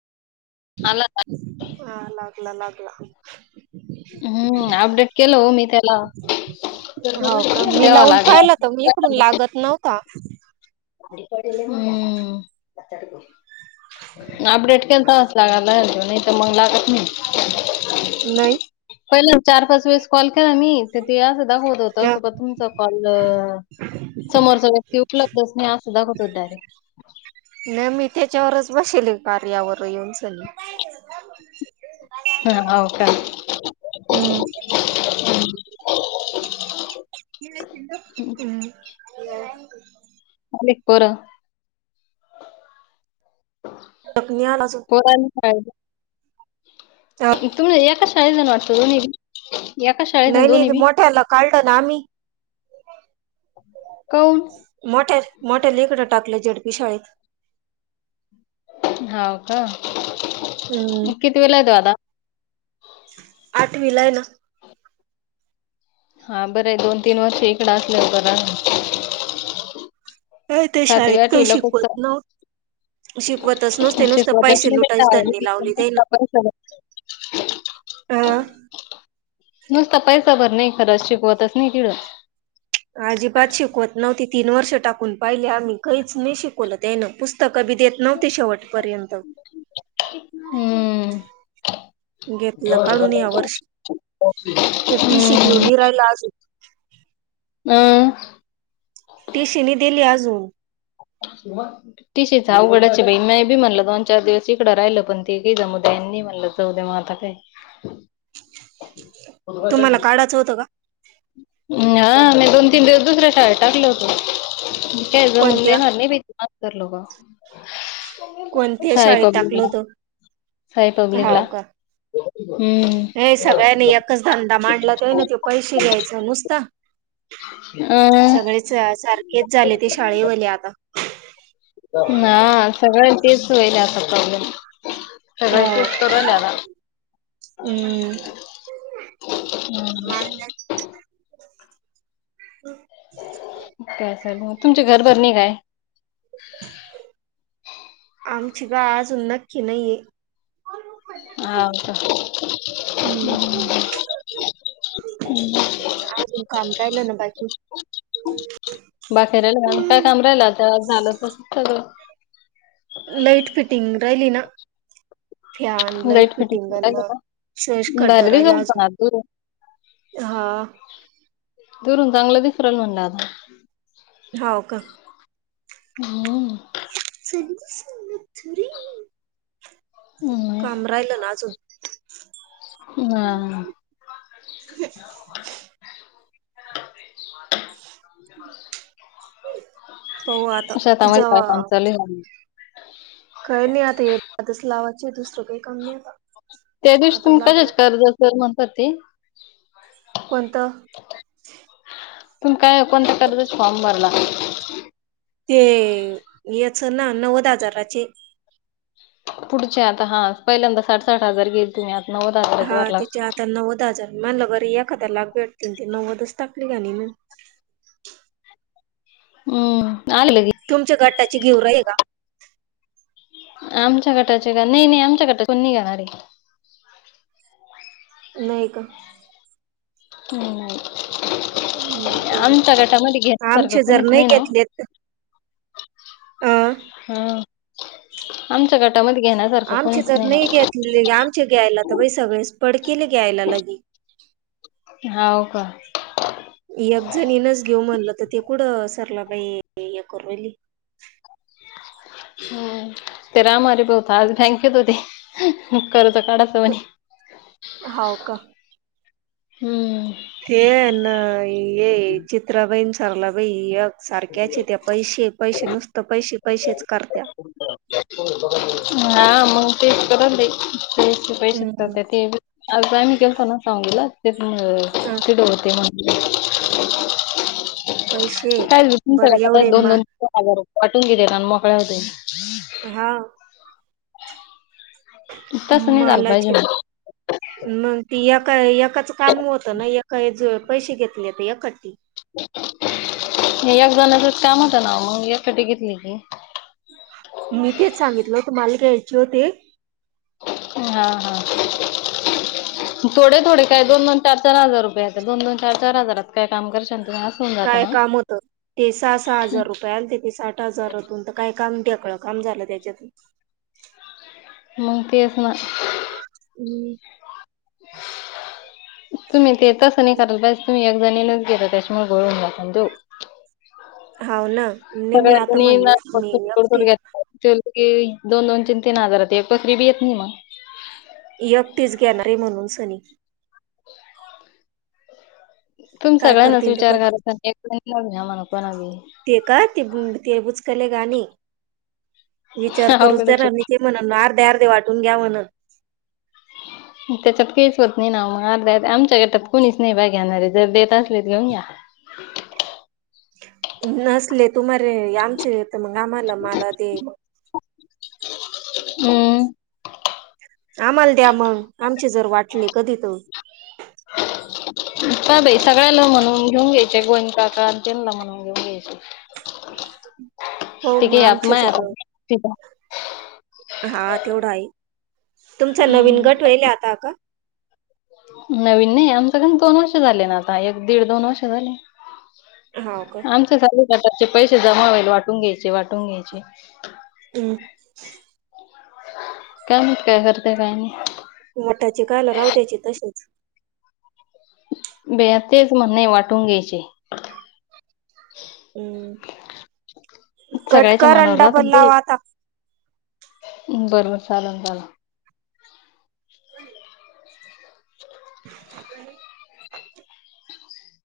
आला का? हा लागला लाग हम्म अपडेट केल ओ मी त्याला. ‌ हाव का? मी लावून पाहिला होता इकडून लागत नव्हता हम्म म अपडेट केलता? लागला नाही तर मग लागत नाही. नाही. पहिला चार पाच वेळेस कॉल केला मी तर ते असं दाखवत होत तोपर्यंत तुमचा कॉलअ समोरचा व्यती उपलब्धच नाही अस दाखवत डायरेक्ट. ना मी त्याच्यावरच बसले कार्या वरून येऊन शान हा हो का. हम्म हम्म. पोर ह. पोरांनी [inaudible] तुम्ही एका शाळेत जण वाटता दोनी नाही नाही मोठ्याला काढलं ना आम्ही [inaudible] काऊन? [inaudible] मोठ्या मोठ्या लकडं टाकलं झेडपी शाळेत [inaudible] हव का किती वेला येतो आता [inaudible] आठवीलाय ना [inaudible] हा बरं आहे दोन तीन वर्ष इकड असले बर अ ते शाळेत काही शिकवत नव्हत [inaudible] [inaudible] शिकवतच नुसते नुसते शिकवतच पैसे नाही लुटायचे त्यांनी तिकडं. लावले जाईना नुसता [inaudible] पैसा भर आह [inaudible] नुसता पैसा भर नाही खरंच शिकवतच नाही तिड [inaudible] अजिबात शिकवत नव्हती तीन वर्ष टाकून पाहिली आम्ही काहीच नाही शिकवल त्यान पुस्त क देत नव्हती शेवट पर्यंत हम्म. [inaudible] [inaudible] घेतलं काढून या वर्ष [inaudible] तेटीशी देऊनी रायला आज हो हम [inaudible] [inaudible] ती शिनी दिली अजून [inaudible] तिशीच अवघडाची बही म बी म्हणला दोन चार दिवस इकडं राहिलं पण ते जाऊदयानी म्हणललं तरद म माात काही [inaudible] [inaudible] तुम्हाला काढायचं होतं का हा मून [inaudible] तिंद दुसऱ्या शाळेत टाकलं होत का ज म्हणून कोणत्या देणार नाही [inaudible] म करलो कोणत्या का शाळेत पब टाकलं होतं [inaudible] [inaudible] सई पब्लिकला हाव हम्म. [inaudible] हे सगळ्यांनी एकच धंदा मांडला ते ना ते पैसे द्यायचं नुसतं [inaudible] अं. सगळेच सारखेच झाले ते शाळे वले आता [inaudible] ना सगळ्यां तेच वयरता प्रॉब्लेम [inaudible] फवट हो इतोरल्या ना हम्म [inaudible] हम्म ह [inaudible] लग तुमच्या घरभर नाही काय [inaudible] आमची गा अजून नक्की नाहीये [inaudible] हात [inaudible] हम्म [inaudible] आज काम राहिल ना बाकी [inaudible] बाकीे राहिला काय काम राहिला ते झालं तस सगळं लाईट फिटिंग राहिली ना [inaudible] फॅन लाईट फिटिंगना सेश कड्ड भारी रायला दिसल पण आज दुरून अजून [inaudible] हा [inaudible] दुरून चांगलं दिसराल म्हणलं आता [inaudible] हाव का [inaudible] हम् [inaudible] काम राहिल ना अजून हा [inaudible] [inaudible] [inaudible] अ आता म काय सांग चाल खय नाही आतास लावाची दुसरं काही कमी नाही आता [inaudible] त्या दिवशी आता तुम्ही कशाच लागणार कर्ज असेल म्हणता ते [inaudible] कोणतं [inaudible] तुम काय ओपन ते करतोच फॉर्म भरला ते याच ना नव्वद हजाराचे [inaudible] पुढचे आता हा पहिल्यांदा साठ साठ हजार गेल तुम्ही आता नव्वद [inaudible] हजारच हा भरला त्याच्या हातांनाव दात मला घरी एखाद्या लाग भेटतील ते नव्वदच टाकली का नाही म [inaudible] हम्म आले की तुमच्या गटाची घेऊ रा आहे का आमच्या गटाचे नाही नाही आमच्या गटाचे कोणीणी गाणारे नाही का ह् नाहीय हम्म, बरं आमच्या गटामध्ये घ्याण्यासारखं आमचे जर कोुणीच नाही ना घेतलेत अ हा आमच्या गटामध्ये घेण्यासारखं आमची कोणीच जर नाही घेतली ना केलं ग्यायला लगे हाव का एक जणीनच घेऊ म्हणलं तर ते कुढं सरला बाई कोरोवली हम्म ते रामर बहत आ थँक यू त ते कचो काढाच म्हणी हो का हम्म हे ना ये चित्राबाईन सरलाबाई सारख्याचे त्या पैसे पैसे नुसतं पैसे पैसेच करत्या हा मग तेच क ते पैसेत हम्म ते अ सायमिक केलस न संगला ति अं, तिड होतेे म पैसे काय बरं तुमच्याता एवढे दोन मा दोनार वाटून घेते काण मोकळ्या होत हा तसं नाही झालं मलाज पाहिजे मग मग ती एका एकाच काम होतं ना एका पैसे घेतले एकाी एक जणचच काम होत ना मग यासाठी घेतली की मी तेच सांगितलं तुम्हाला घ्यायचे होते हा हा थोडे थोडे काय दोन दोन चार चार हजार रुपये दोन दोन चार चार हजारात काय काम कर शक काय काम होतं ते सहा सहा हजार रुपये आले ते ते साठ हजारातून तर काय काम टकळ काम झालं त्याच्यातून मग तएसना ह तुम्ही तेेतच नाही कराल बस तुम्ही एक जणीलाच गेता त्याच्यामुळे गोळून जात देऊ हाव ना नाही मी आता म्हणले मी सगळ्यातडडोड एकटी घेत दोन दोन तीन तीन हजारात एक पसरी बी येत नाही मग यक् तेच घेणारे म्हणून सनी तुम् काय सगळ्यांनाच करतील तर विचार करू करात आणिवी म्हण पणवी् ते का ते ते बुचकले गणी विचार करूच अवघडच त्या आहे. ना मी ते म्हण अर्धे अर्धे वाटून घ्या म्हण [inaudible] त्याच्यात काहीच होत नाही ना मग अर्ध्या आमच्या गटात कोणीच नाही बा घेणारे जर देत असलेत घेऊन घ्या [inaudible] तुमरे आमचे येत मग आम्हाला मला ते हम्म आम्हाला द्या मग आमचे जर वाटले कधी तर [inaudible] का बाई सगळ्याला म्हणून घेऊन घ्यायचे गोंद काका अजनला म्हणून घेऊन घ्यायचे हो ते मग काही आप आमच माय जर आता ठीक आहे. हा तेवढा आहे तुमचा नवीन गट वल आता का नवीन नाही आमच काण दोन वर्ष झाले ना आता एक दीड दोन वर्ष झाले होा का त्याचे पैसे जमा होईल वाटून घ्यायचे वाटून घ्यायचे हमं काय नाहीत काय करतेय काही नाही मठाचे काल राव त्या्याचे तसेच बे तेच म्हणणे वाटून घ्यायचे सगळ्याच्या कटकर अंडा बनव आता ् बरोबर साधण लं [inaudible]